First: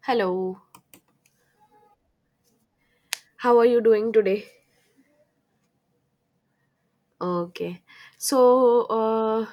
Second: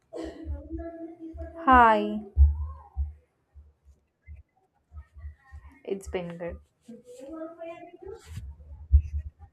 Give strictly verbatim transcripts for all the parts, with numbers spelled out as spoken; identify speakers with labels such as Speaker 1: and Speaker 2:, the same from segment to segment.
Speaker 1: Hello,
Speaker 2: Hi,
Speaker 1: how are you doing today?
Speaker 2: it's been good.
Speaker 1: Okay. So, uh,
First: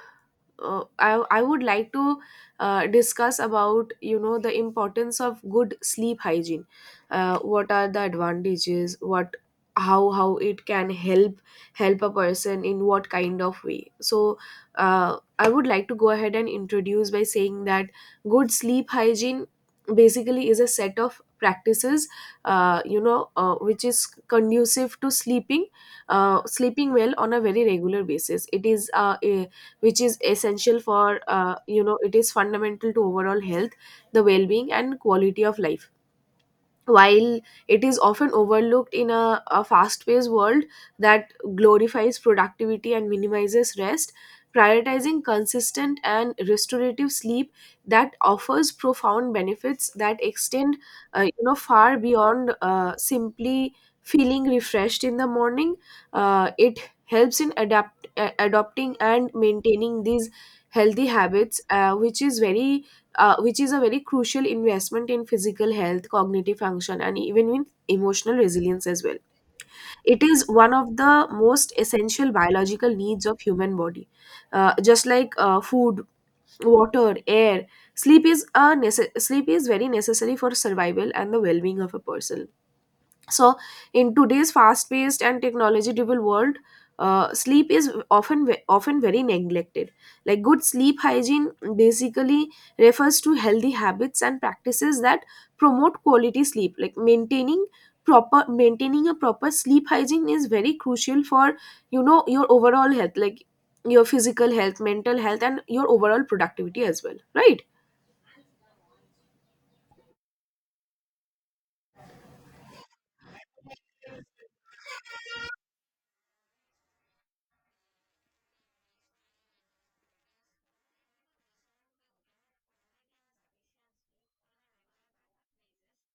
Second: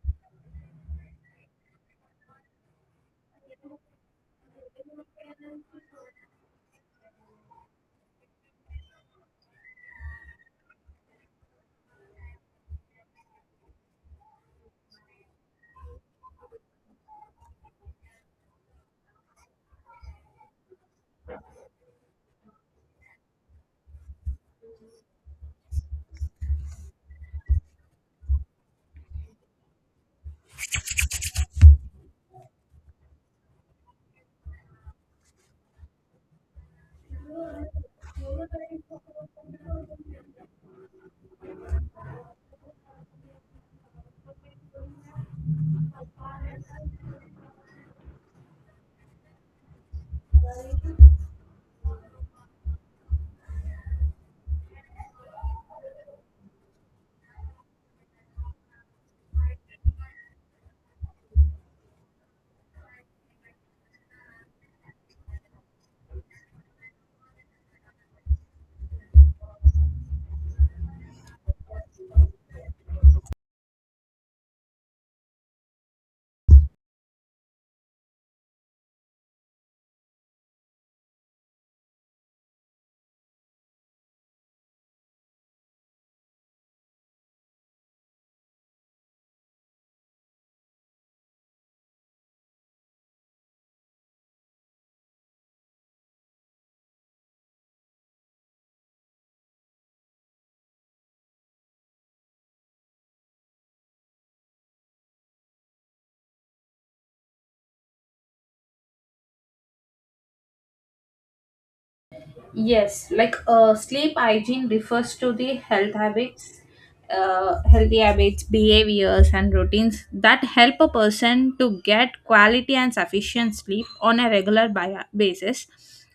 Speaker 1: uh, I I would like to uh, discuss about you know the importance of good sleep hygiene. Uh, what are the advantages? What how how it can help help a person in what kind of way? So, uh, I would like to go ahead and introduce by saying that good sleep hygiene basically is a set of practices uh, you know uh, which is conducive to sleeping uh, sleeping well on a very regular basis. It is uh, a, which is essential for, uh, you know it is fundamental to overall health, the well-being and quality of life. While it is often overlooked in a, a fast-paced world that glorifies productivity and minimizes rest, prioritizing consistent and restorative sleep that offers profound benefits that extend, uh, you know far beyond uh, simply feeling refreshed in the morning. Uh, it helps in adapt uh, adopting and maintaining these healthy habits, uh, which is very uh, which is a very crucial investment in physical health, cognitive function, and even in emotional resilience as well. It is one of the most essential biological needs of human body. Uh, just like uh, food, water, air, sleep is a nece- sleep is very necessary for survival and the well-being of a person. So, in today's fast-paced and technology-driven world, uh, sleep is often ve- often very neglected. Like, good sleep hygiene basically refers to healthy habits and practices that promote quality sleep. Like, maintaining proper maintaining a proper sleep hygiene is very crucial for, you know, your overall health, like your physical health, mental health, and your overall productivity as well, right?
Speaker 2: Yes, like uh, sleep hygiene refers to the health habits, uh, healthy habits, behaviors, and routines that help a person to get quality and sufficient sleep on a regular bi- basis.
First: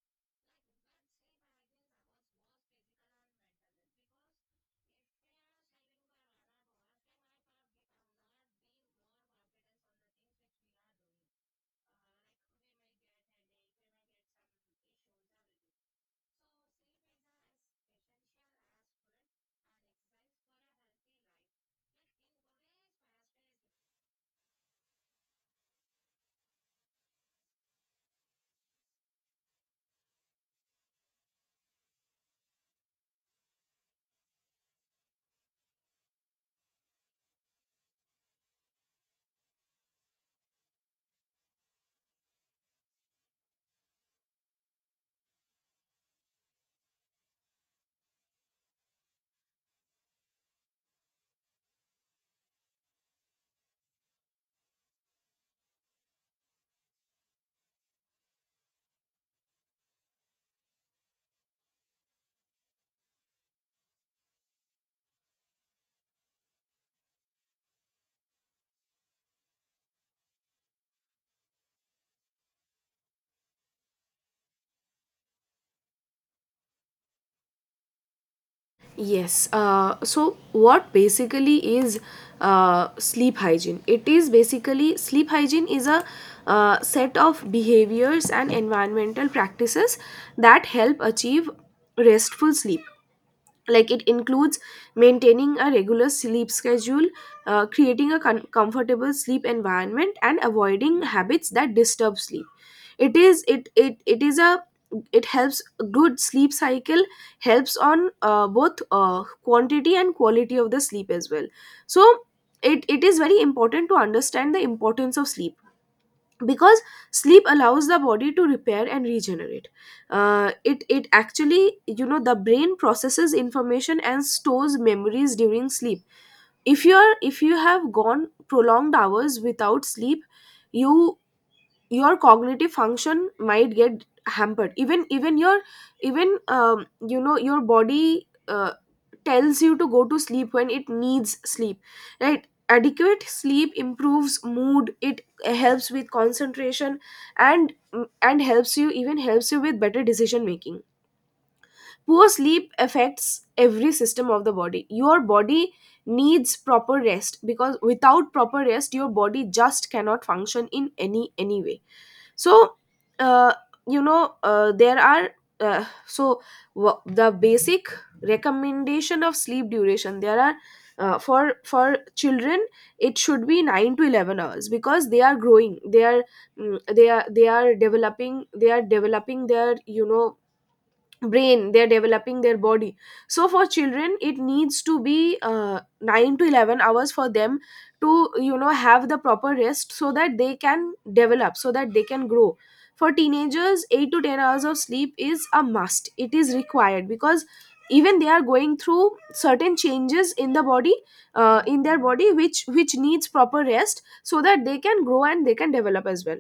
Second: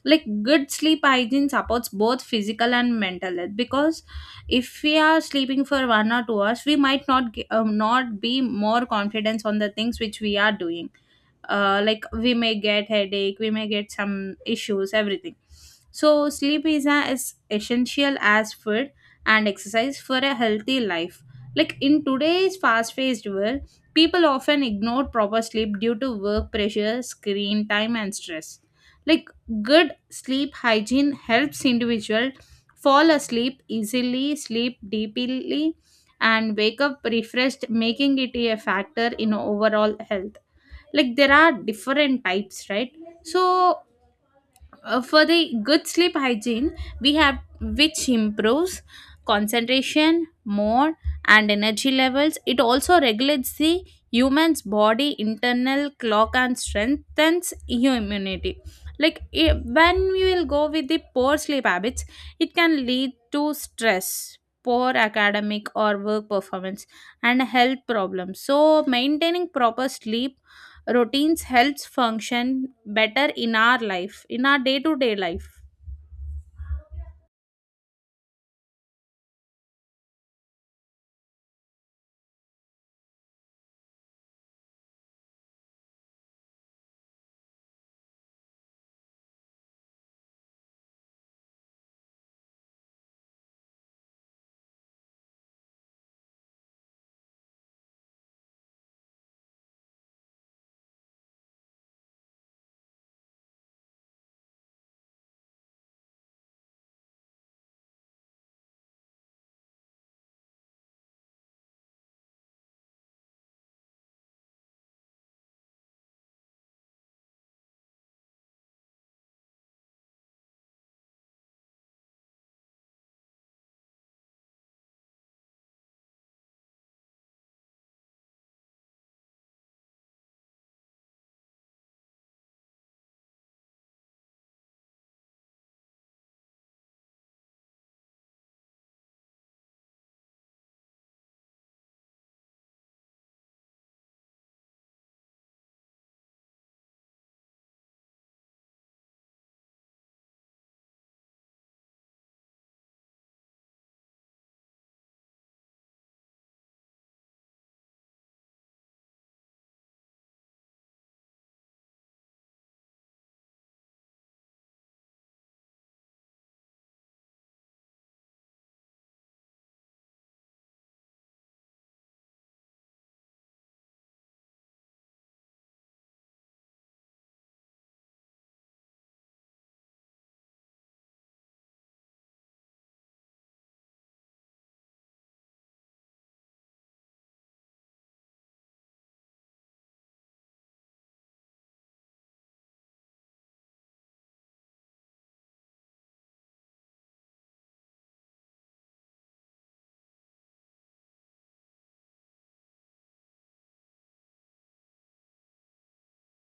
Speaker 2: Like good sleep hygiene supports both physical and mental health, because if we are sleeping for one or two hours, we might not ge- um, not be more confidence on the things which we are doing. Uh, like we may get headache, we may get some issues, everything. So sleep is as essential as food and exercise for a healthy life. Like in today's fast-paced world, people often ignore proper sleep due to work pressure, screen time, and stress. Like good sleep hygiene helps individual fall asleep easily, sleep deeply, and wake up refreshed, making it a factor in overall health. Like there are different types, right? So uh, for the good sleep hygiene, we have which improves concentration more and energy levels. It also regulates the human's body internal clock and strengthens immunity. Like i- when we will go with the poor sleep habits, it can lead to stress, poor academic or work performance, and health problems. So maintaining proper sleep routines helps function better in our life, in our day to day life.
Speaker 1: Yes. Uh, so, what basically is uh, sleep hygiene? It is basically sleep hygiene is a uh, set of behaviors and environmental practices that help achieve restful sleep. Like, it includes maintaining a regular sleep schedule, uh, creating a con- comfortable sleep environment and avoiding habits that disturb sleep. It is it it, it is a it helps a good sleep cycle, helps on uh, both uh, quantity and quality of the sleep as well. So it, it is very important to understand the importance of sleep, because sleep allows the body to repair and regenerate. Uh, it it actually, you know, the brain processes information and stores memories during sleep. If you're if you have gone prolonged hours without sleep, you, your cognitive function might get hampered. Even even your, even um, you know your body, uh, tells you to go to sleep when it needs sleep, right? Adequate sleep improves mood, it helps with concentration, and and helps you, even helps you with better decision making. Poor sleep affects every system of the body. Your body needs proper rest, because without proper rest your body just cannot function in any any way. So, uh, you know uh, there are uh, so wha- the basic recommendation of sleep duration, there are, uh, for for children it should be nine to eleven hours, because they are growing, they are, mm, they are they are developing, they are developing their, you know, brain, they're developing their body. So for children it needs to be uh, nine to eleven hours for them to, you know, have the proper rest so that they can develop, so that they can grow. For teenagers, eight to ten hours of sleep is a must, it is required, because even they are going through certain changes in the body, uh, in their body, which which needs proper rest so that they can grow and they can develop as well.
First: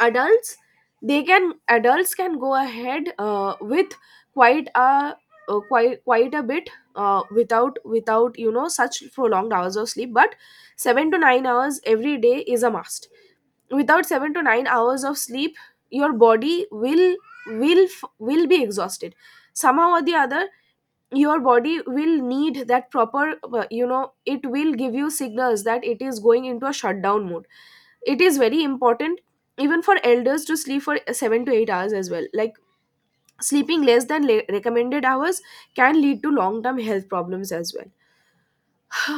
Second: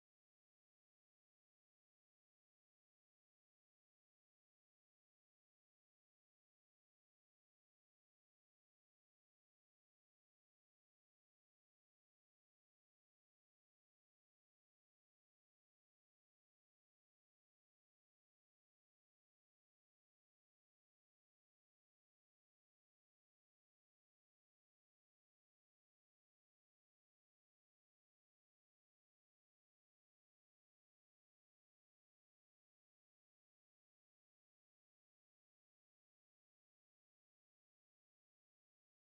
Speaker 1: Adults, they can adults can go ahead uh, with quite a uh, quite quite a bit uh, without, without you know, such prolonged hours of sleep, but seven to nine hours every day is a must. Without seven to nine hours of sleep, your body will, will f- will be exhausted somehow or the other. Your body will need that proper, uh, you know, it will give you signals that it is going into a shutdown mode. It is very important even for elders to sleep for seven to eight hours as well. Like, sleeping less than le- recommended hours can lead to long term health problems as well.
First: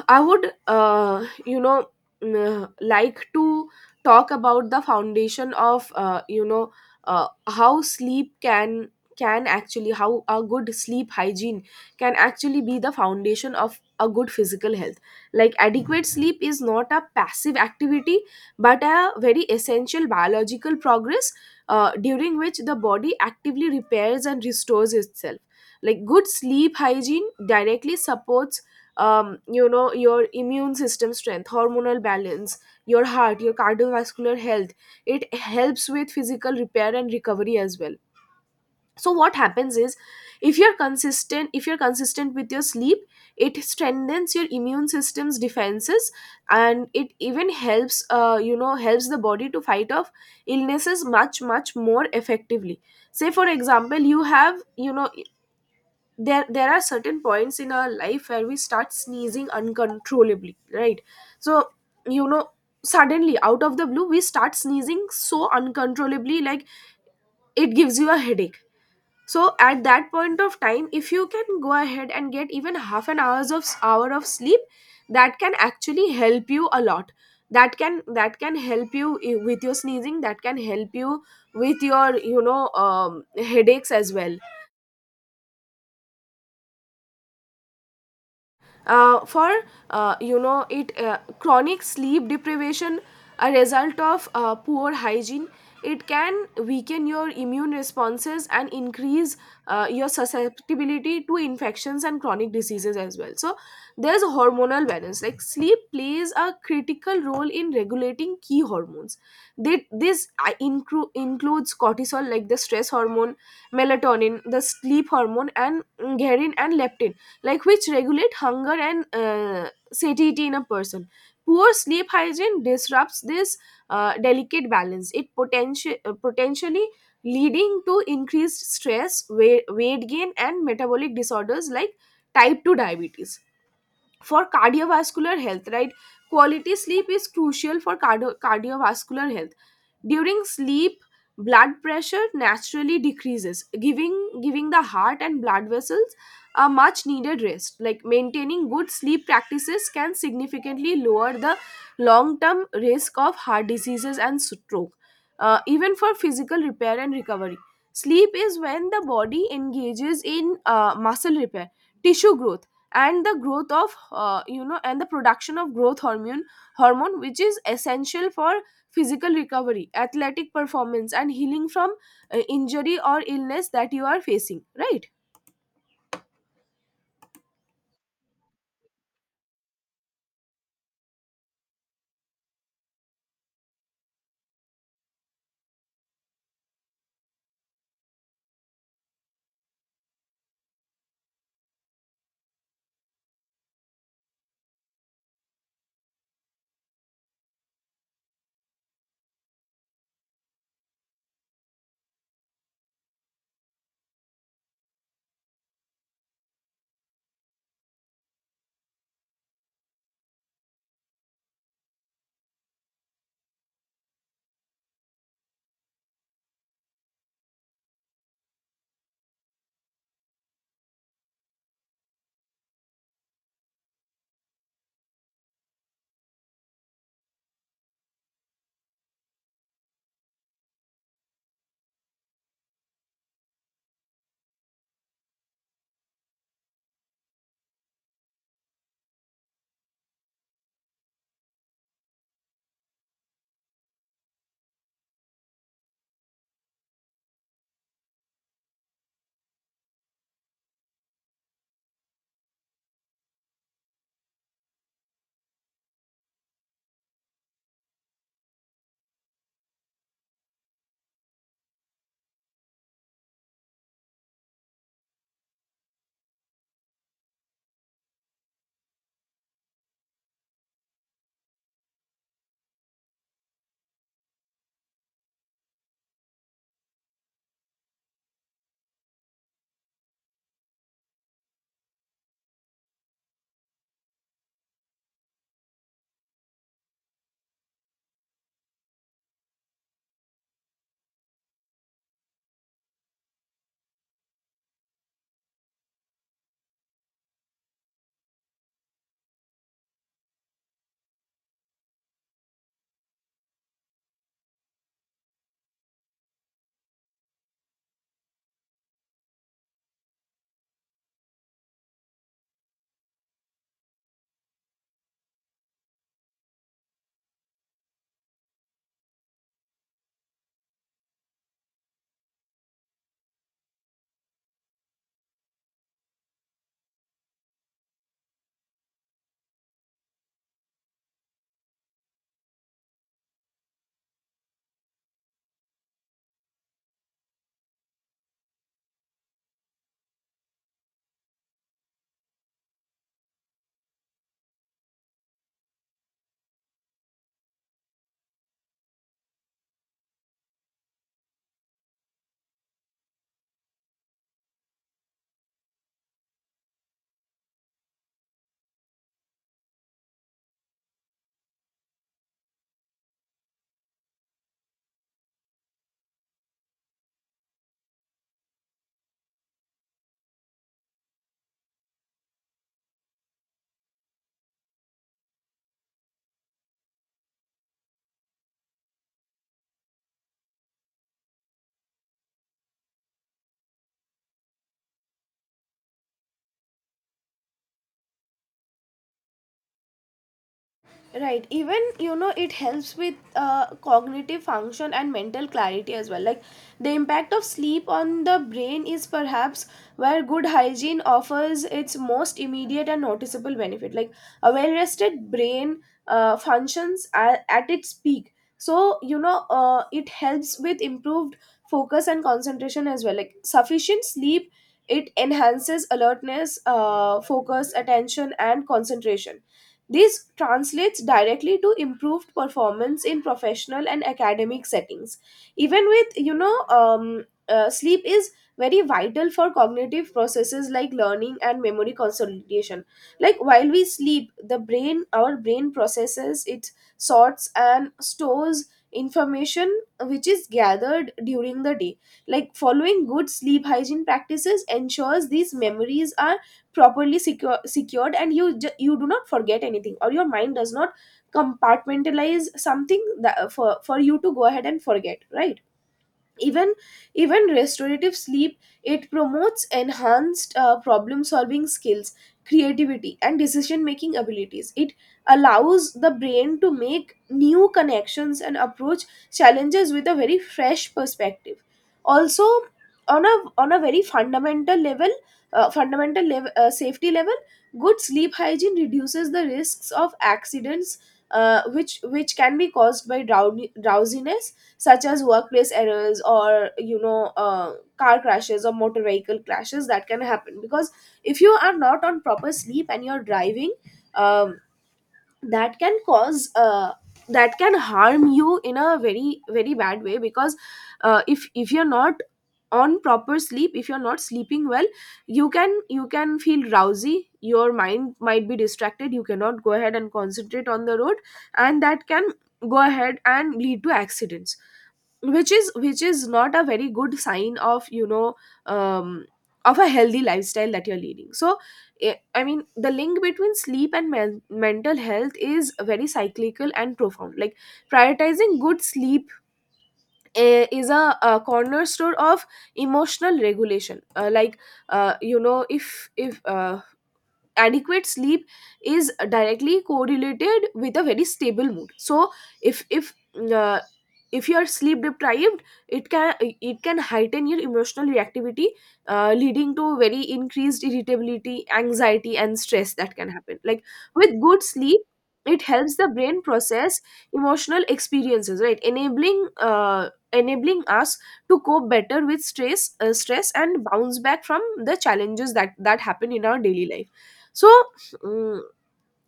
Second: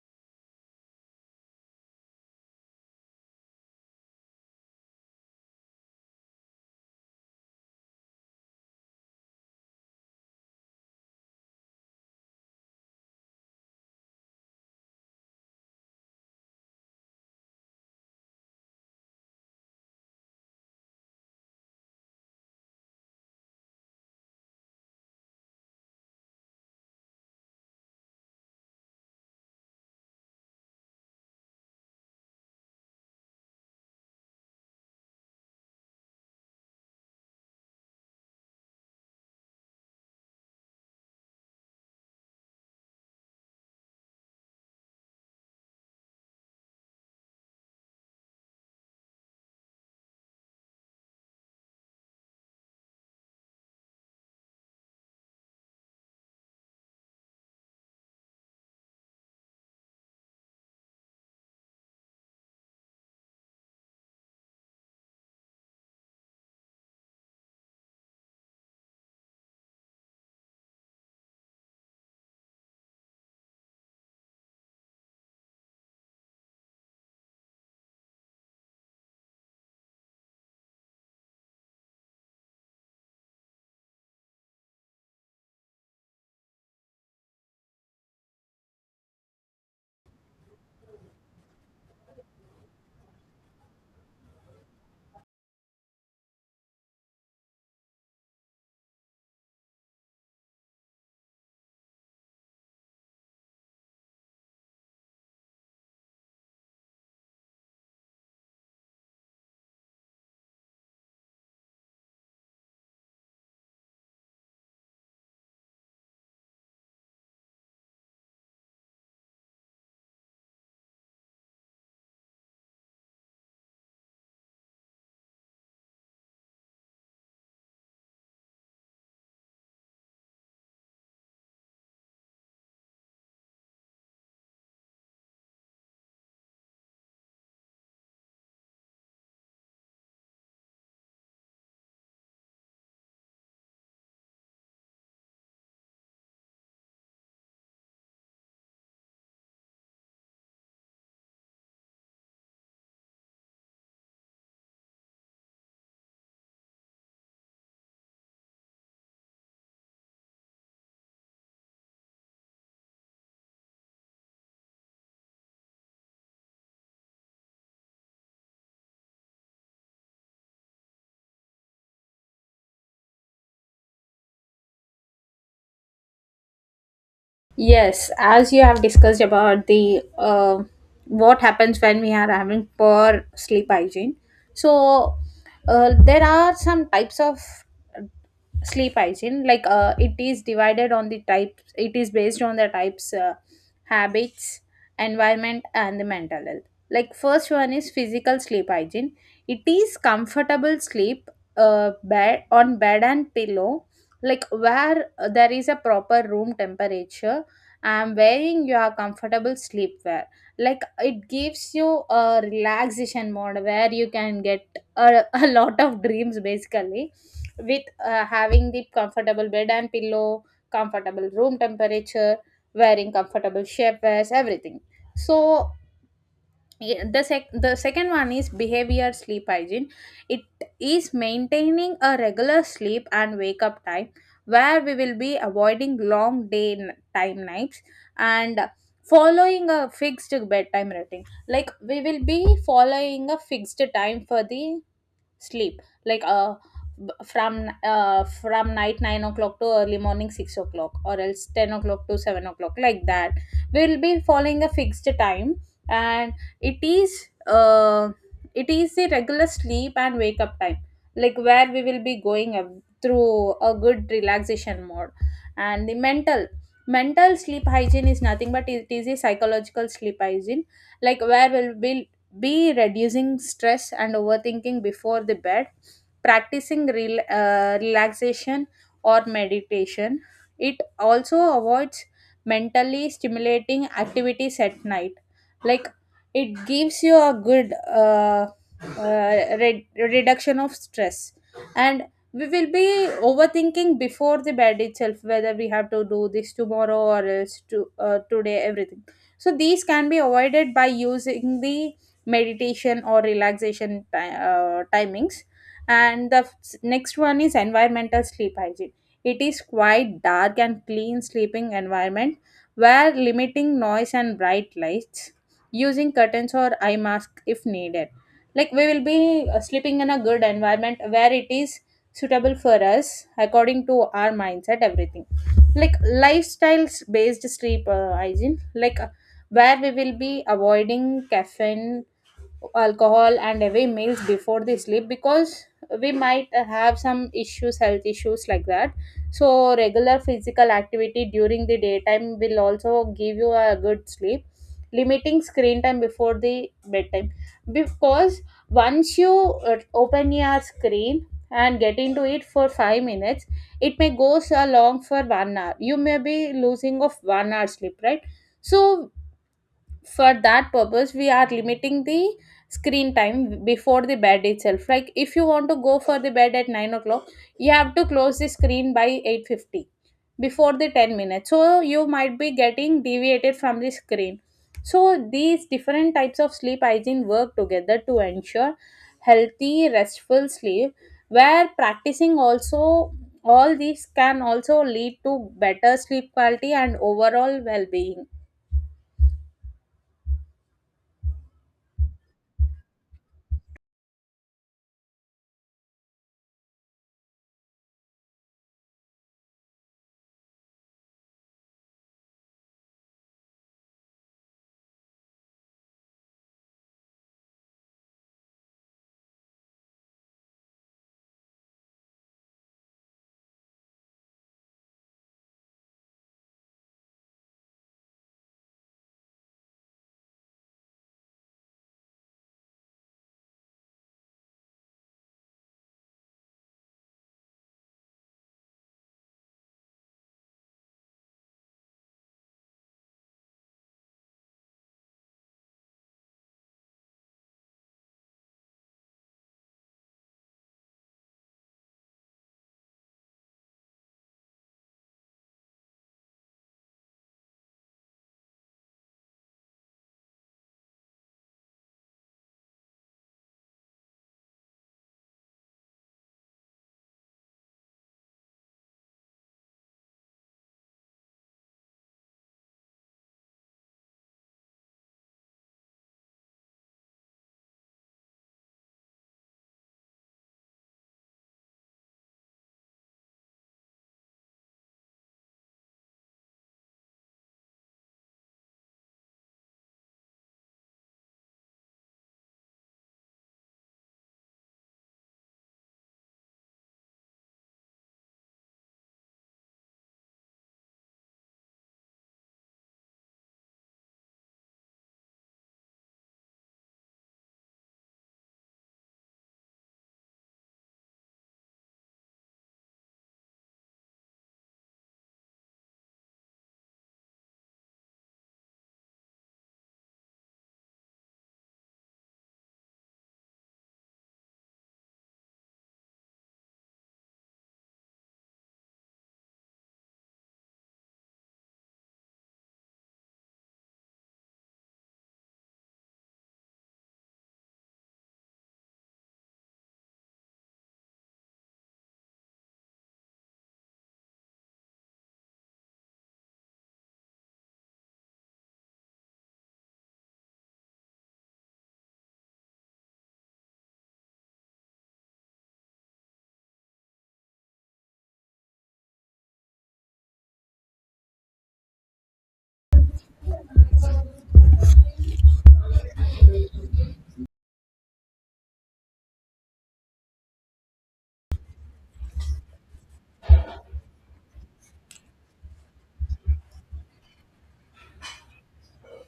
Speaker 1: I would, uh, you know, mm, uh, like to talk about the foundation of, uh, you know, uh, how sleep can can actually how a good sleep hygiene can actually be the foundation of a good physical health. Like, adequate sleep is not a passive activity, but a very essential biological progress, uh, during which the body actively repairs and restores itself. Like, good sleep hygiene directly supports, um, you know your immune system strength, hormonal balance, your heart, your cardiovascular health. It helps with physical repair and recovery as well. So what happens is, if you're consistent if you're consistent with your sleep, it strengthens your immune system's defenses, and it even helps, uh, you know helps the body to fight off illnesses much much more effectively. Say for example, you have, you know, there there are certain points in our life where we start sneezing uncontrollably, right? So, you know, suddenly out of the blue, we start sneezing so uncontrollably, like it gives you a headache. So at that point of time, if you can go ahead and get even half an hours of hour of sleep, that can actually help you a lot. That can, that can help you, eh, with your sneezing, that can help you with your, you know, um, headaches as well. Uh, for uh, you know it uh, chronic sleep deprivation, a result of uh, poor hygiene, it can weaken your immune responses and increase uh, your susceptibility to infections and chronic diseases as well. So there's a hormonal balance, like sleep plays a critical role in regulating key hormones. They, this uh, inclu- includes cortisol, like the stress hormone, melatonin, the sleep hormone, and mm, ghrelin and leptin, like, which regulate hunger and uh, satiety in a person. Poor sleep hygiene disrupts this uh, delicate balance. It potential, uh, potentially leading to increased stress, weight, weight gain, and metabolic disorders like type two diabetes. For cardiovascular health, right? Quality sleep is crucial for cardio- cardiovascular health. During sleep, blood pressure naturally decreases, giving giving the heart and blood vessels a much needed rest. Like, maintaining good sleep practices can significantly lower the long term risk of heart diseases and stroke, uh, even for physical repair and recovery. Sleep is when the body engages in uh, muscle repair, tissue growth, and the growth of uh, you know and the production of growth hormone hormone, which is essential for physical recovery, athletic performance, and healing from uh, injury or illness that you are facing, right?
Speaker 2: Yes, as you have discussed about the uh, what happens when we are having poor sleep hygiene. So uh, there are some types of sleep hygiene. Like uh, it is divided on the types. It is based on the types, uh, habits, environment, and the mental health. Like first one is physical sleep hygiene. It is comfortable sleep, uh, bed on bed and pillow, like where uh, there is a proper room temperature, I'm wearing your comfortable sleepwear. Like it gives you a relaxation mode where you can get a, a lot of dreams basically, with uh, having the comfortable bed and pillow, comfortable room temperature, wearing comfortable shapewears, everything. So yeah, the sec the second one is behavior sleep hygiene. It is maintaining a regular sleep and wake up time, where we will be avoiding long day n- time nights, and following a fixed bedtime routine. Like we will be following a fixed time for the sleep, like uh b- from uh from night nine o'clock to early morning six o'clock, or else ten o'clock to seven o'clock, like that. We'll be following a fixed time, and it is uh it is the regular sleep and wake up time, like where we will be going uh, through a good relaxation mode. And the mental mental sleep hygiene is nothing but it is a psychological sleep hygiene, like where we'll be B. Reducing stress and overthinking before the bed. Practicing rel- uh, relaxation or meditation. It also avoids mentally stimulating activities at night. Like it gives you a good uh, uh, re- reduction of stress. And we will be overthinking before the bed itself, whether we have to do this tomorrow or else to, uh, today, everything. So these can be avoided by using the meditation or relaxation ti- uh, timings. And the s- next one is environmental sleep hygiene. It is quite dark and clean sleeping environment, where limiting noise and bright lights, using curtains or eye mask if needed. Like we will be uh, sleeping in a good environment where it is suitable for us according to our mindset, everything. Like lifestyles based sleep uh, hygiene, like uh, where we will be avoiding caffeine, alcohol, and heavy meals before the sleep, because we might have some issues, health issues, like that. So regular physical activity during the daytime will also give you a good sleep. Limiting screen time before the bedtime, because once you uh, open your screen and get into it for five minutes, it may goes along for one hour, you may be losing of one hour sleep, right? So for that purpose we are limiting the screen time before the bed itself. Like if you want to go for the bed at nine o'clock, you have to close the screen by eight fifty, before the ten minutes, so you might be getting deviated from the screen. So these different types of sleep hygiene work together to ensure healthy restful sleep, where practicing also all these can also lead to better sleep quality and overall well-being.
Speaker 1: Right. Even, you know, it helps with uh, cognitive function and mental clarity as well. Like, the impact of sleep on the brain is perhaps where good hygiene offers its most immediate and noticeable benefit. Like, a well rested brain uh, functions at, at its peak. So, you know, uh, it helps with improved focus and concentration as well. Like, sufficient sleep, it enhances alertness, uh, focus, attention, and concentration. This translates directly to improved performance in professional and academic settings. Even with, you know, um, uh, sleep is very vital for cognitive processes like learning and memory consolidation. Like, while we sleep, the brain, our brain processes, it sorts and stores information which is gathered during the day. Like, following good sleep hygiene practices ensures these memories are properly secure, secured, and you ju- you do not forget anything, or your mind does not compartmentalize something that, for for you to go ahead and forget, right? Even, even restorative sleep, it promotes enhanced uh, problem solving skills, creativity and decision making abilities. It allows the brain to make new connections and approach challenges with a very fresh perspective. Also, on a, on a very fundamental level, uh, fundamental level uh, safety level, good sleep hygiene reduces the risks of accidents, uh, which which can be caused by drown- drowsiness, such as workplace errors or, you know, uh, car crashes or motor vehicle crashes that can happen. Because if you are not on proper sleep and you're driving, um, that can cause, uh, that can harm you in a very very bad way. Because uh, if if you're not on proper sleep, if you're not sleeping well, you can, you can feel drowsy, your mind might be distracted, you cannot go ahead and concentrate on the road, and that can go ahead and lead to accidents, which is, which is not a very good sign of, you know, um, of a healthy lifestyle that you're leading. So I I mean, the link between sleep and men- mental health is very cyclical and profound. Like, prioritizing good sleep, eh, is a, a cornerstone of emotional regulation. Uh, like, uh, you know, if if uh, adequate sleep is directly correlated with a very stable mood, so if if uh, if you are sleep deprived, it can it can heighten your emotional reactivity, uh, leading to very increased irritability, anxiety, and stress that can happen. Like, with good sleep, it helps the brain process emotional experiences, right? Enabling uh, enabling us to cope better with stress uh, stress and bounce back from the challenges that that happen in our daily life. So mm,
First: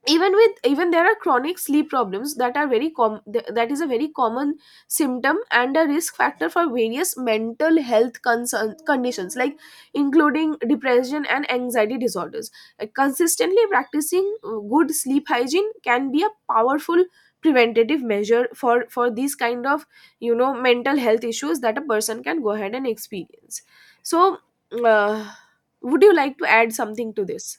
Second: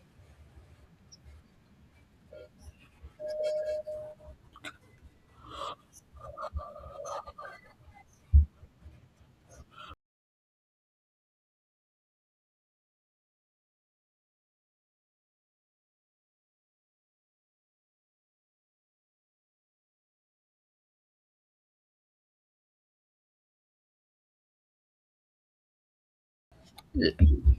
Speaker 1: even with even there are chronic sleep problems that are very com- th- that is a very common symptom and a risk factor for various mental health concern- conditions like, including depression and anxiety disorders. Uh, consistently practicing uh, good sleep hygiene can be a powerful preventative measure for for these kind of, you know mental health issues that a person can go ahead and experience. So uh, would you like to add something to this?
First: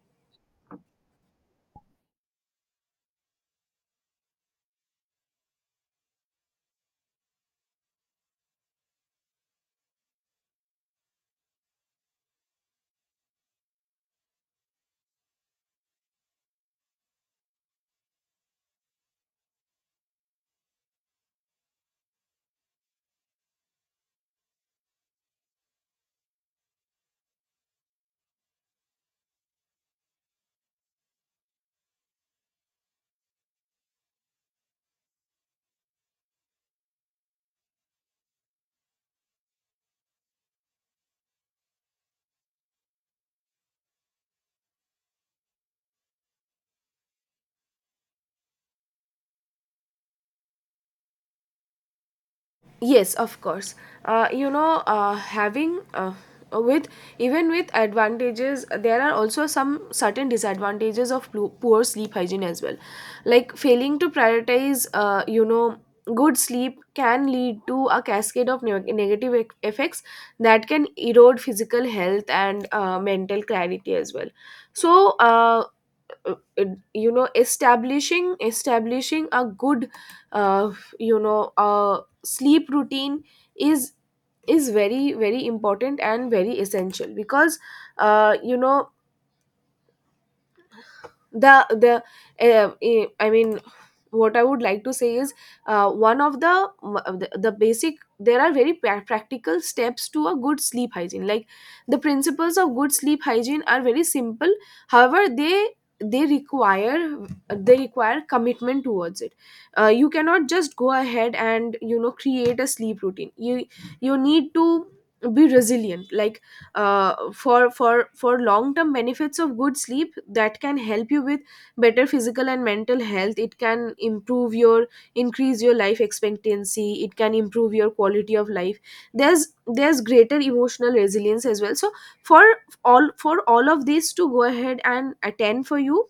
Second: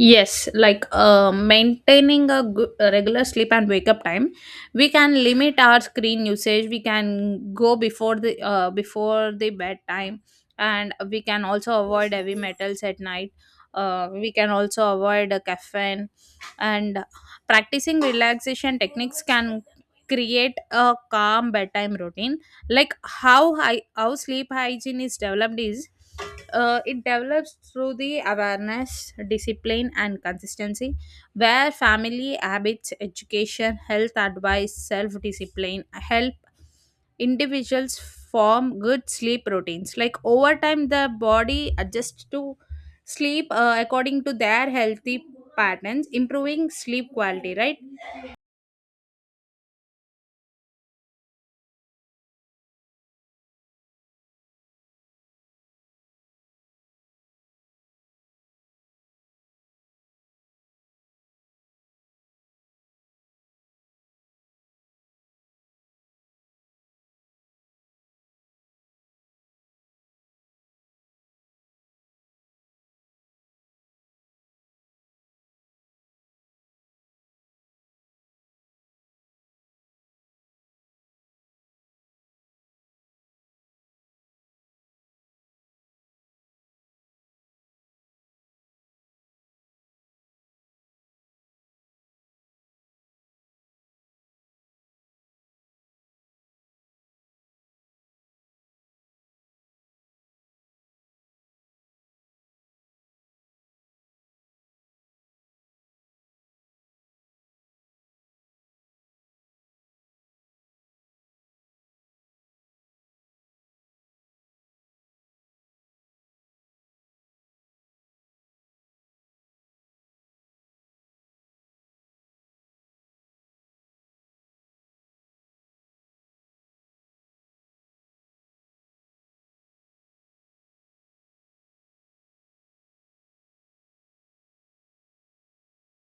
Speaker 2: Yes, like uh, maintaining a, good, a regular sleep and wake up time, we can limit our screen usage. We can go before the uh, before the bedtime, and we can also avoid heavy metals at night. Uh, we can also avoid uh, caffeine, and practicing relaxation techniques can create a calm bedtime routine. Like how hy- how sleep hygiene is developed is uh, it develops through the awareness, discipline, and consistency, where family habits, education, health advice, self discipline help individuals form good sleep routines. Like over time, the body adjusts to sleep uh, according to their healthy patterns, improving sleep quality, right?
Speaker 1: Yes, of course. Uh, you know, uh, having uh, with even with advantages, there are also some certain disadvantages of plu- poor sleep hygiene as well. Like, failing to prioritize, uh, you know, good sleep can lead to a cascade of neg- negative e- effects that can erode physical health and, uh, mental clarity as well. So, uh, uh, uh, you know establishing establishing a good, uh, you know uh, sleep routine is is very very important and very essential, because uh, you know the the uh, eh, I mean what I would like to say is, uh, one of the the the basic there are very pra- practical steps to a good sleep hygiene. Like, the principles of good sleep hygiene are very simple, however they they require they require commitment towards it. Uh, you cannot just go ahead and, you know create a sleep routine. You you need to be resilient, like, uh, for for for long term benefits of good sleep that can help you with better physical and mental health. It can improve your increase your life expectancy, it can improve your quality of life. There's there's greater emotional resilience as well. So, for all for all of this to go ahead and attend for you,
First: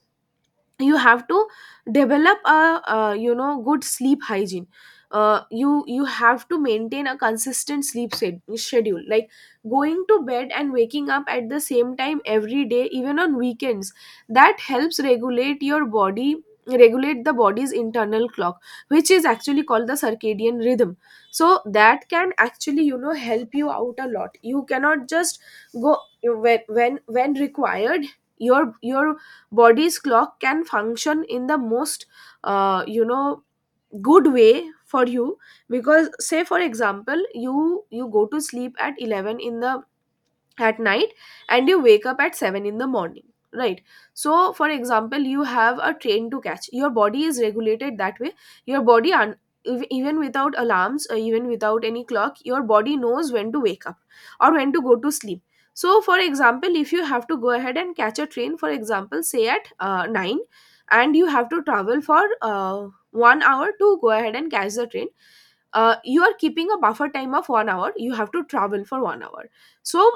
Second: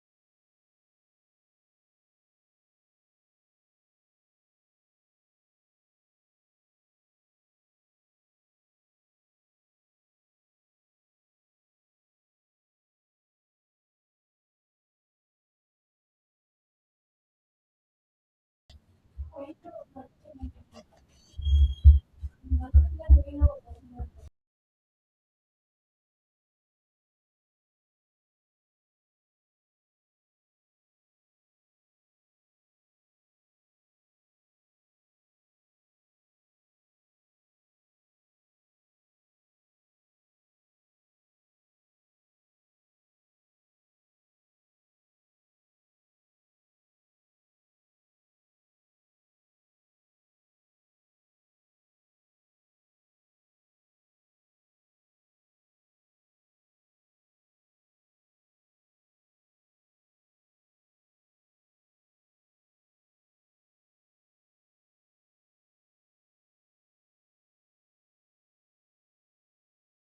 Speaker 1: you have to develop a, uh you know good sleep hygiene. Uh, you you have to maintain a consistent sleep sed- schedule, like going to bed and waking up at the same time every day, even on weekends. That helps regulate your body regulate the body's internal clock, which is actually called the circadian rhythm. So that can actually, you know help you out a lot. You cannot just go when when when required, your your body's clock can function in the most, uh, you know good way for you. Because, say for example, you you go to sleep at eleven in the at night, and you wake up at seven in the morning, right? So for example, you have a train to catch, your body is regulated that way. Your body un- ev- Even without alarms, or even without any clock, your body knows when to wake up, or when to go to sleep. So for example, if you have to go ahead and catch a train, for example, say at uh, nine, and you have to travel for uh, one hour to go ahead and catch the train. Uh, you are keeping a buffer time of one hour, you have to travel for one hour. So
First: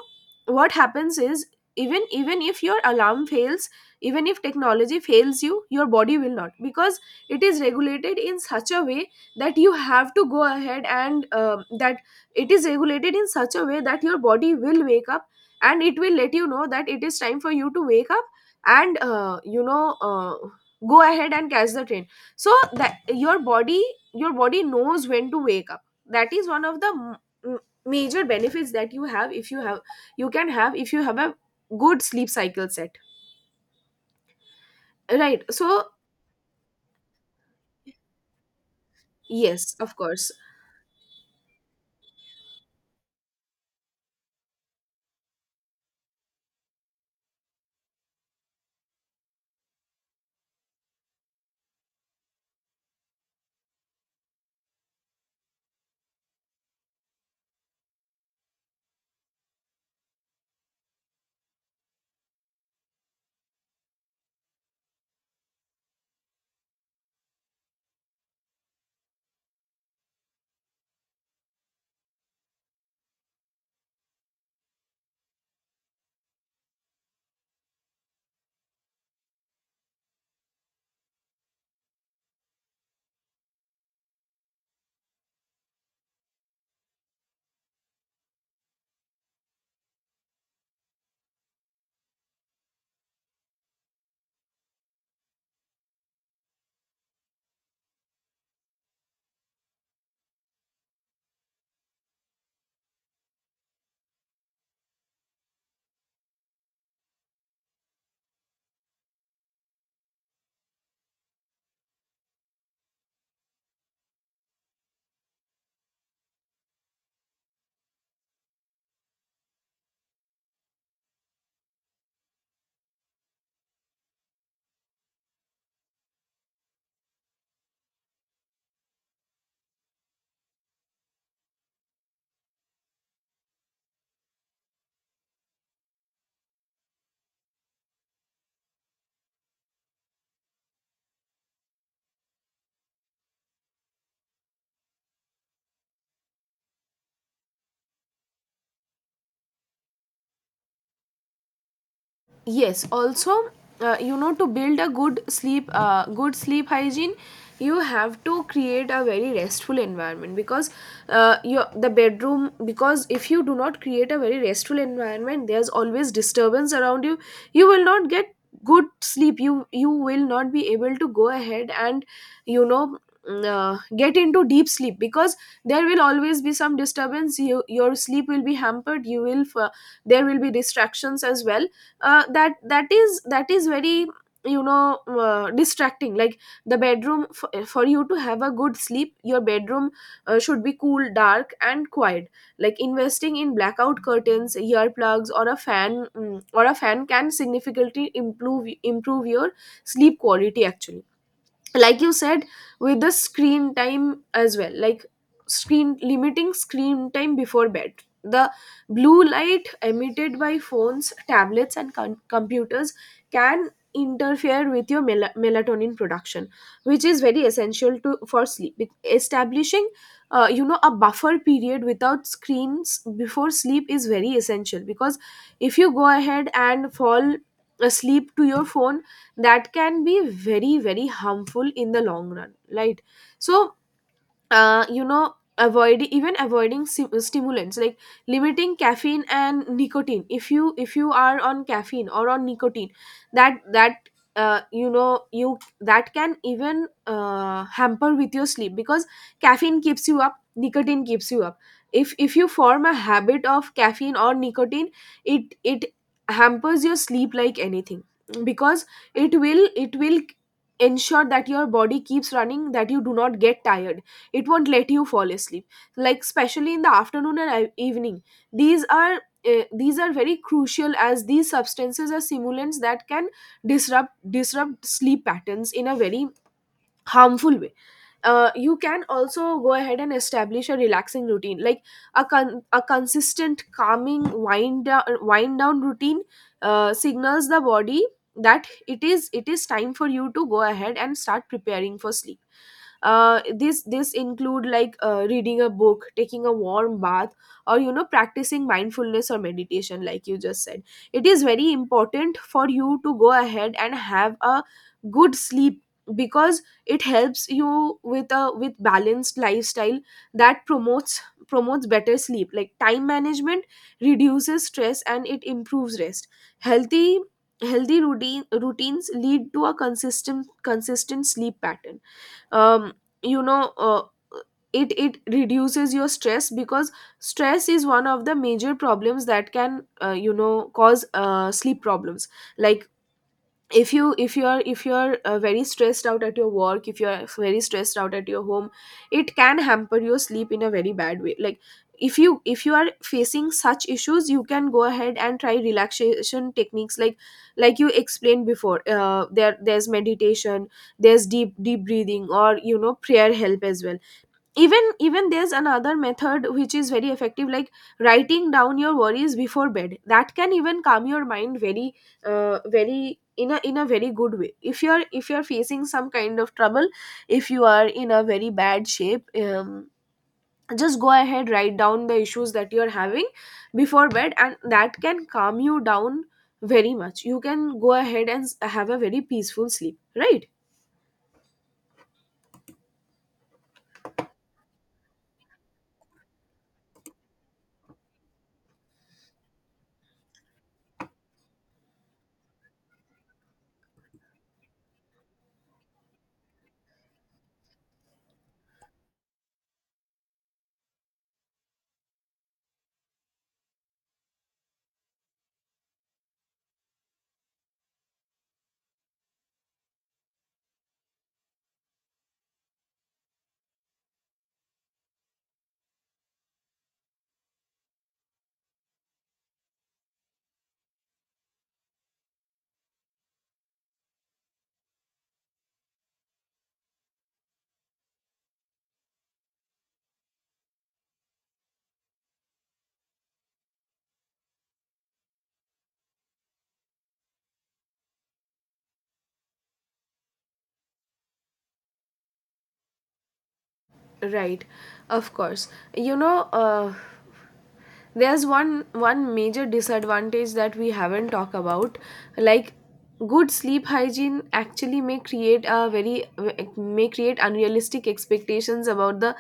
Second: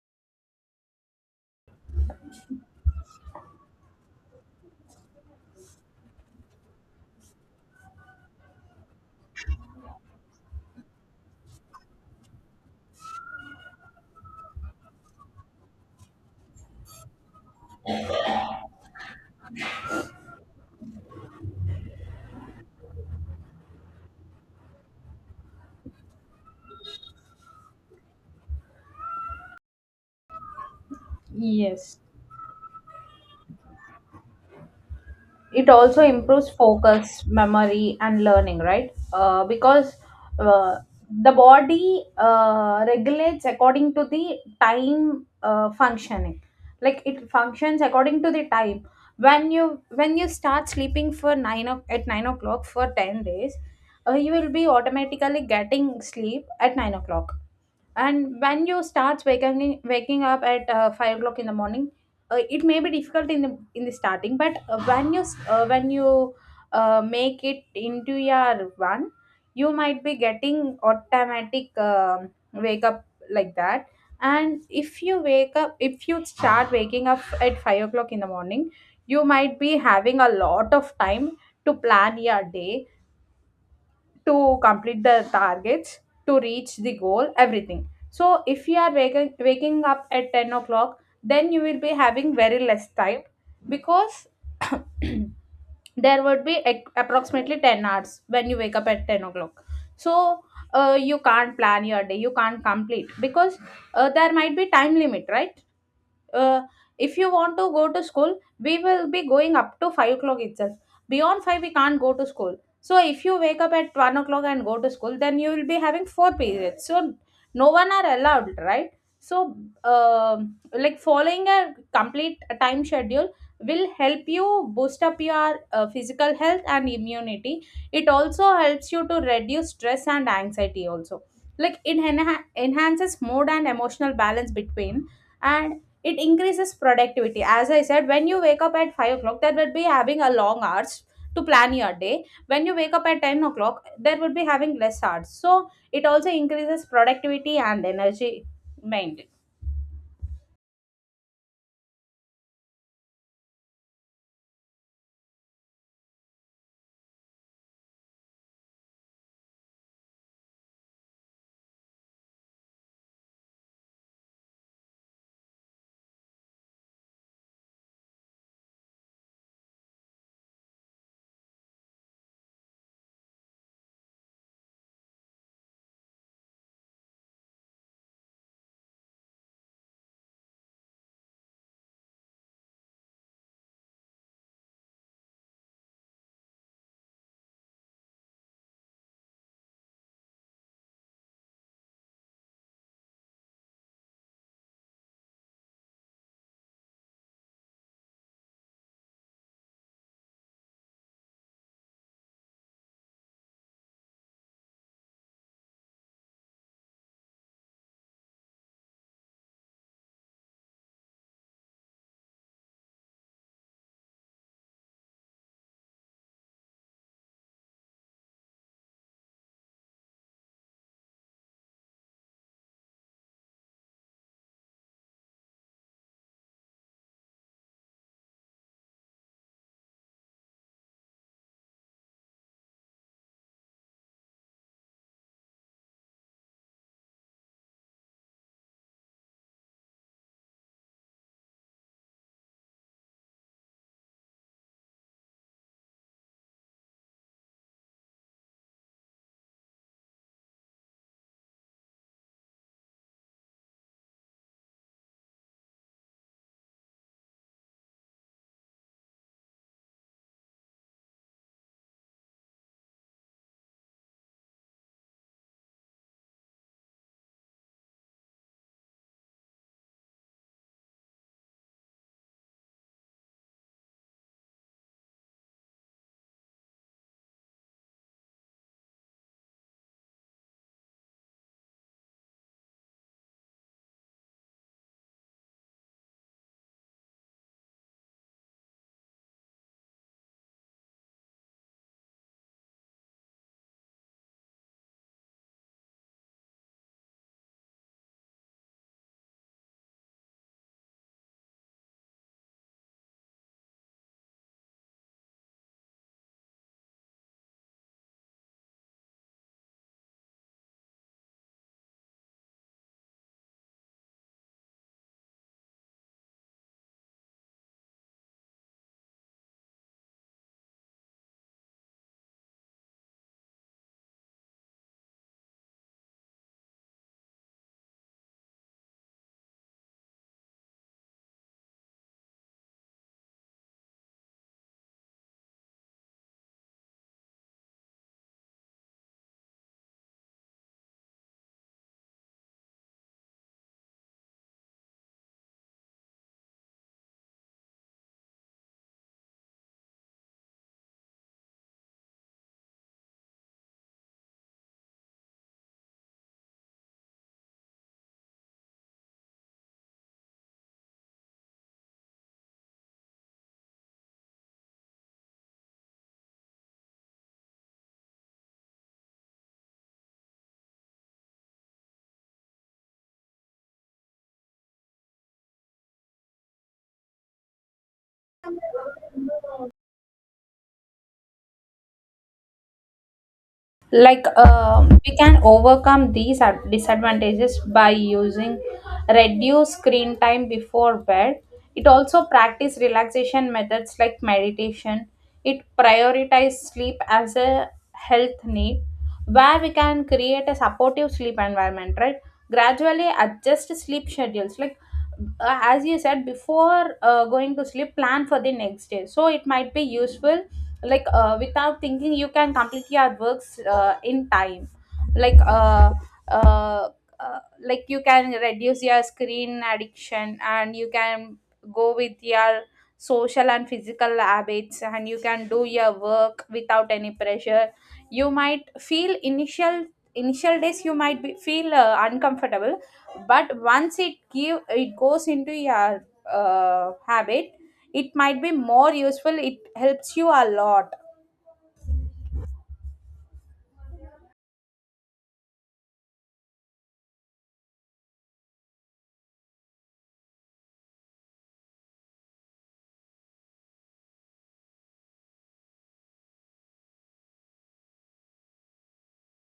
Speaker 1: what happens is, even even if your alarm fails, even if technology fails you, your body will not, because it is regulated in such a way, that you have to go ahead and um that it is regulated in such a way that your body will wake up, and it will let you know that it is time for you to wake up, and uh, you know uh, go ahead and catch the train, so that your body your body knows when to wake up. That is one of the m- m- major benefits that you have if you have, you can have if you have a
Speaker 2: Yes.
Speaker 1: good sleep cycle set, right?
Speaker 2: It
Speaker 1: So,
Speaker 2: also improves focus, memory, and learning, right? Uh,
Speaker 1: yes, of
Speaker 2: because
Speaker 1: course.
Speaker 2: uh, the body uh, regulates according to the time, uh, functioning. Like it functions according to the time, when you when you start sleeping for 9 o- at nine o'clock for ten days. Uh, you will be automatically getting sleep at nine o'clock, and when you start waking waking up at uh, five o'clock in the morning. Uh, it may be difficult in the in the starting, but uh, when you s- uh, when you uh, make it into your one, you might be getting automatic um, wake up, like that. And if you wake up, if you start waking up at five o'clock in the morning, you might be having a lot of time to plan your day, to complete the targets, to reach the goal, everything. So if you are waking, waking up at ten o'clock, then you will be having very less time, because there would be ac- approximately ten hours when you wake up at ten o'clock. So uh, you can't plan your day, you can't complete, because uh, there might be time limit, right? uh, if you want to go to school, we will be going up to five o'clock itself, beyond five we can't go to school. So if you wake up at one o'clock and go to school, then you will be having four periods, so no one are allowed, right? So um like following a complete time schedule will help you boost up your uh, physical health and immunity. It also helps you to reduce stress and anxiety also, like it enha- enhances mood and emotional balance between, and it increases productivity. As I said, when you wake up at five o'clock, that would be having a long hours to plan your day; when you wake up at ten o'clock, there would be having less hours, so it also increases productivity and energy maintained.
Speaker 1: Yes, also, uh, you know to build a good sleep uh, good sleep hygiene, you have to create a very restful environment. Because, uh, your the bedroom, because if you do not create a very restful environment, there's always disturbance around you, you will not get good sleep. You you will not be able to go ahead and, you know mm, uh, get into deep sleep, because there will always be some disturbance. You your sleep will be hampered, you will f- there will be distractions as well. Uh, that that is that is very, you know uh, distracting. Like, the bedroom f- for you to have a good sleep, your bedroom uh, should be cool, dark, and quiet. Like, investing in blackout curtains, earplugs, or a fan mm, or a fan can significantly improve improve your sleep quality actually. Like you said, with the screen time as well, like, screen limiting screen time before bed, the blue light emitted by phones, tablets, and com- computers can interfere with your mel- melatonin production, which is very essential to for sleep. Be- establishing, uh, you know a buffer period without screens before sleep is very essential, because if you go ahead and fall asleep to your phone, that can be very very harmful in the long run, right? So, uh, you know avoid even avoiding sim- stimulants, like limiting caffeine and nicotine. If you if you are on caffeine or on nicotine, that that uh, you know you that can even uh, hamper with your sleep, because caffeine keeps you up, nicotine keeps you up. If if you form a habit of caffeine or nicotine, it it hampers your sleep like anything, because it will it will ensure that your body keeps running, that you do not get tired, it won't let you fall asleep. Like, especially in the afternoon and e- evening, these are uh, these are very crucial, as these substances are stimulants that can disrupt disrupt sleep patterns in a very harmful way. Uh, you can also go ahead and establish a relaxing routine, like a, con- a consistent calming wind down, wind down routine uh, signals the body that it is it is time for you to go ahead and start preparing for sleep. Uh, this this include, like, uh, reading a book, taking a warm bath, or you know practicing mindfulness or meditation, like you just said. It is very important for you to go ahead and have a good sleep, because it helps you with a with balanced lifestyle that promotes promotes better sleep. Like, time management reduces stress and it improves rest. Healthy healthy routine routines lead to a consistent consistent sleep pattern. um, you know uh, it it reduces your stress, because stress is one of the major problems that can, uh, you know cause uh, sleep problems. Like, if you if you are if you are uh, very stressed out at your work, if you are very stressed out at your home, it can hamper your sleep in a very bad way. Like, if you if you are facing such issues, you can go ahead and try relaxation techniques, like like you explained before. Uh, there there's meditation, there's deep deep breathing, or, you know, prayer help as well. Even even there's another method which is very effective, like writing down your worries before bed, that can even calm your mind very, uh, very, in a in a very good way, if you're if you're facing some kind of trouble. If you are in a very bad shape, um, just go ahead, write down the issues that you're having before bed, and that can calm you down very much. You can go ahead and s- have a very peaceful sleep, right?
Speaker 2: Like uh, we can overcome these ad- disadvantages by using reduce screen time before bed. It also practice relaxation methods like meditation, it prioritize sleep as a health need, where we can create a supportive sleep environment, right? Gradually adjust sleep schedules, like uh, as you said before, uh, going to sleep plan for the next day, so it might be useful. Like uh, without thinking you can complete your works uh, in time. Like uh, uh, uh, like you can reduce your screen addiction, and you can go with your social and physical habits, and you can do your work without any pressure. You might feel initial initial days, you might be, feel uh, uncomfortable. But once it give it goes into your uh, habit, it might be more useful, it helps you a lot,
Speaker 1: Right, of course. you know uh, there's one one major disadvantage that we haven't talked about. Like, good sleep hygiene actually may create a very may create unrealistic expectations about the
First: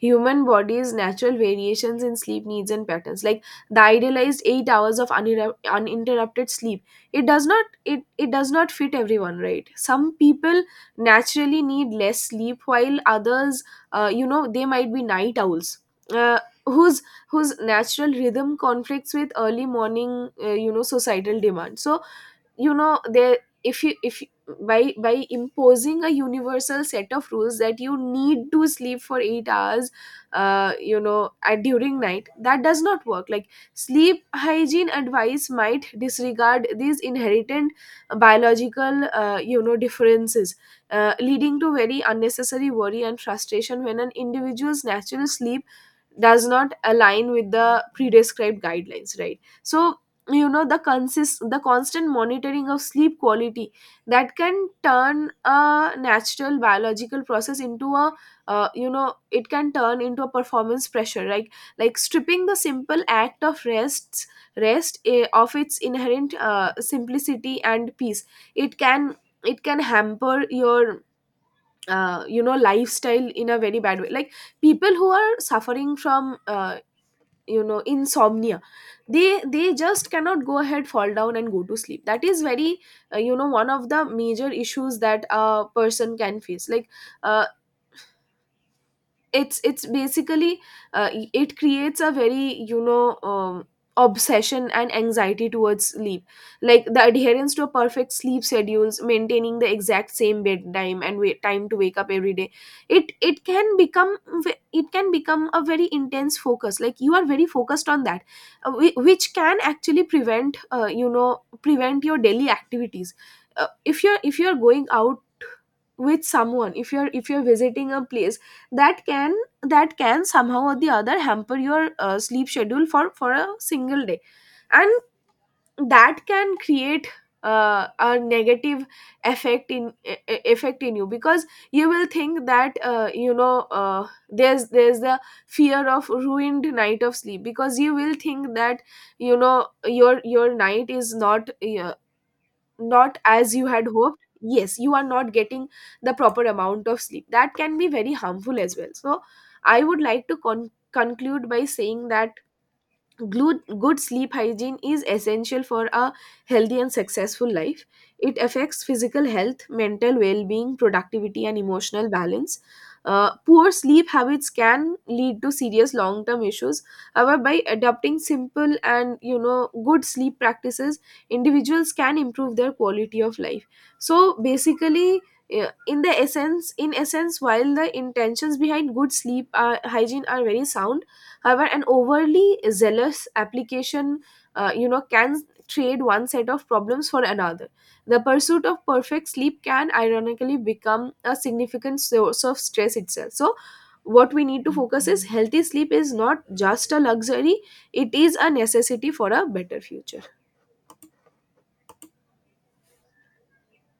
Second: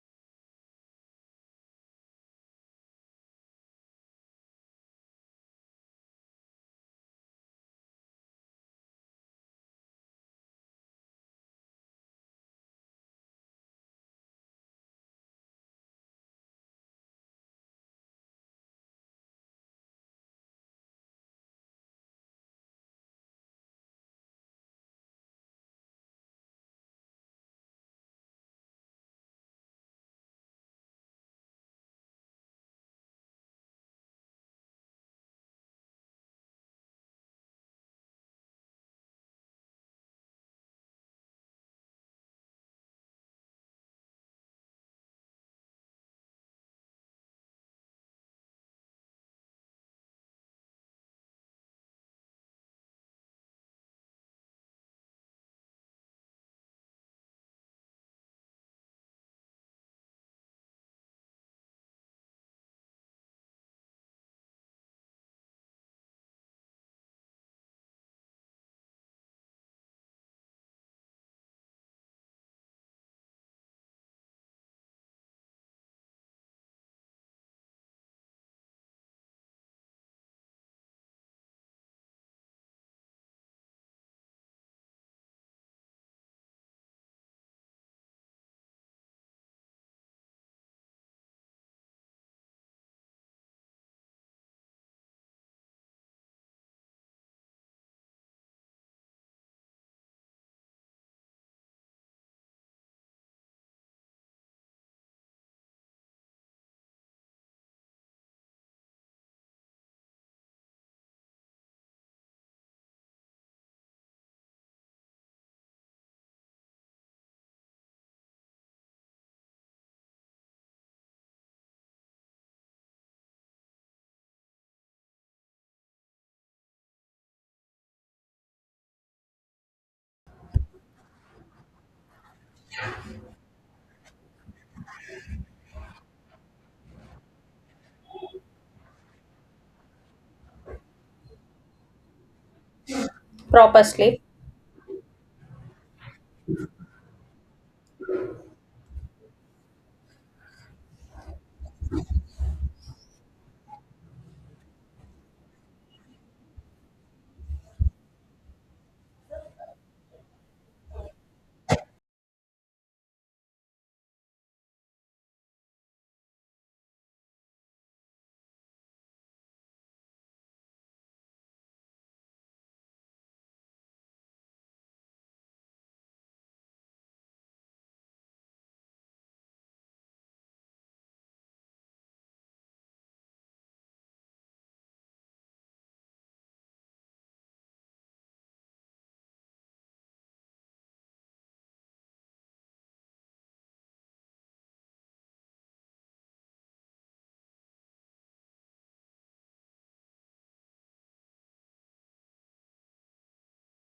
Speaker 1: human body's natural variations in sleep needs and patterns, like the idealized eight hours of uninter- uninterrupted sleep. It does not it it does not fit everyone, right? Some people naturally need less sleep, while others, uh, you know they might be night owls, uh, whose whose natural rhythm conflicts with early morning, uh, you know societal demand. So, you know there if you if you- by by imposing a universal set of rules that you need to sleep for eight hours, uh, you know at during night, that does not work. Like, sleep hygiene advice might disregard these inherent biological, uh, you know differences, uh, leading to very unnecessary worry and frustration when an individual's natural sleep does not align with the pre-described guidelines, right? So you know the consist the constant monitoring of sleep quality, that can turn a natural biological process into a, uh, you know it can turn into a performance pressure, right? Like, stripping the simple act of rest rest eh, of its inherent uh, simplicity and peace. It can it can hamper your, uh, you know lifestyle in a very bad way. Like, people who are suffering from, uh, you know insomnia, they they just cannot go ahead, fall down, and go to sleep. That is very, uh, you know one of the major issues that a person can face. Like, uh, it's it's basically, uh, it creates a very, you know um, obsession and anxiety towards sleep. Like, the adherence to a perfect sleep schedules, maintaining the exact same bedtime and wait, time to wake up every day, it it can become ve- it can become a very intense focus, like you are very focused on that. uh, whi- which can actually prevent uh, you know prevent your daily activities. Uh, if you're if you're going out with someone, if you're if you're visiting a place, that can that can somehow or the other hamper your, uh, sleep schedule for for a single day. And that can create, uh, a negative effect in e- e- effect in you, because you will think that, uh, you know uh, there's there's the fear of ruined night of sleep, because you will think that, you know your your night is not, uh, not as you
Speaker 2: proper
Speaker 1: had hoped.
Speaker 2: sleep.
Speaker 1: Yes, you are not getting the proper amount of sleep, that can be very harmful as well. So, I would like to con- conclude by saying that Glu- good sleep hygiene is essential for a healthy and successful life. It affects physical health, mental well being, productivity, and emotional balance. Uh, poor sleep habits can lead to serious long term issues. However, by adopting simple and, you know good sleep practices, individuals can improve their quality of life. So basically, yeah, in the essence, in essence, while the intentions behind good sleep uh, hygiene are very sound. However, an overly zealous application, uh, you know, can trade one set of problems for another. The pursuit of perfect sleep can ironically become a significant source of stress itself. So, what we need to focus is, healthy sleep is not just a luxury; it is a necessity for a better future.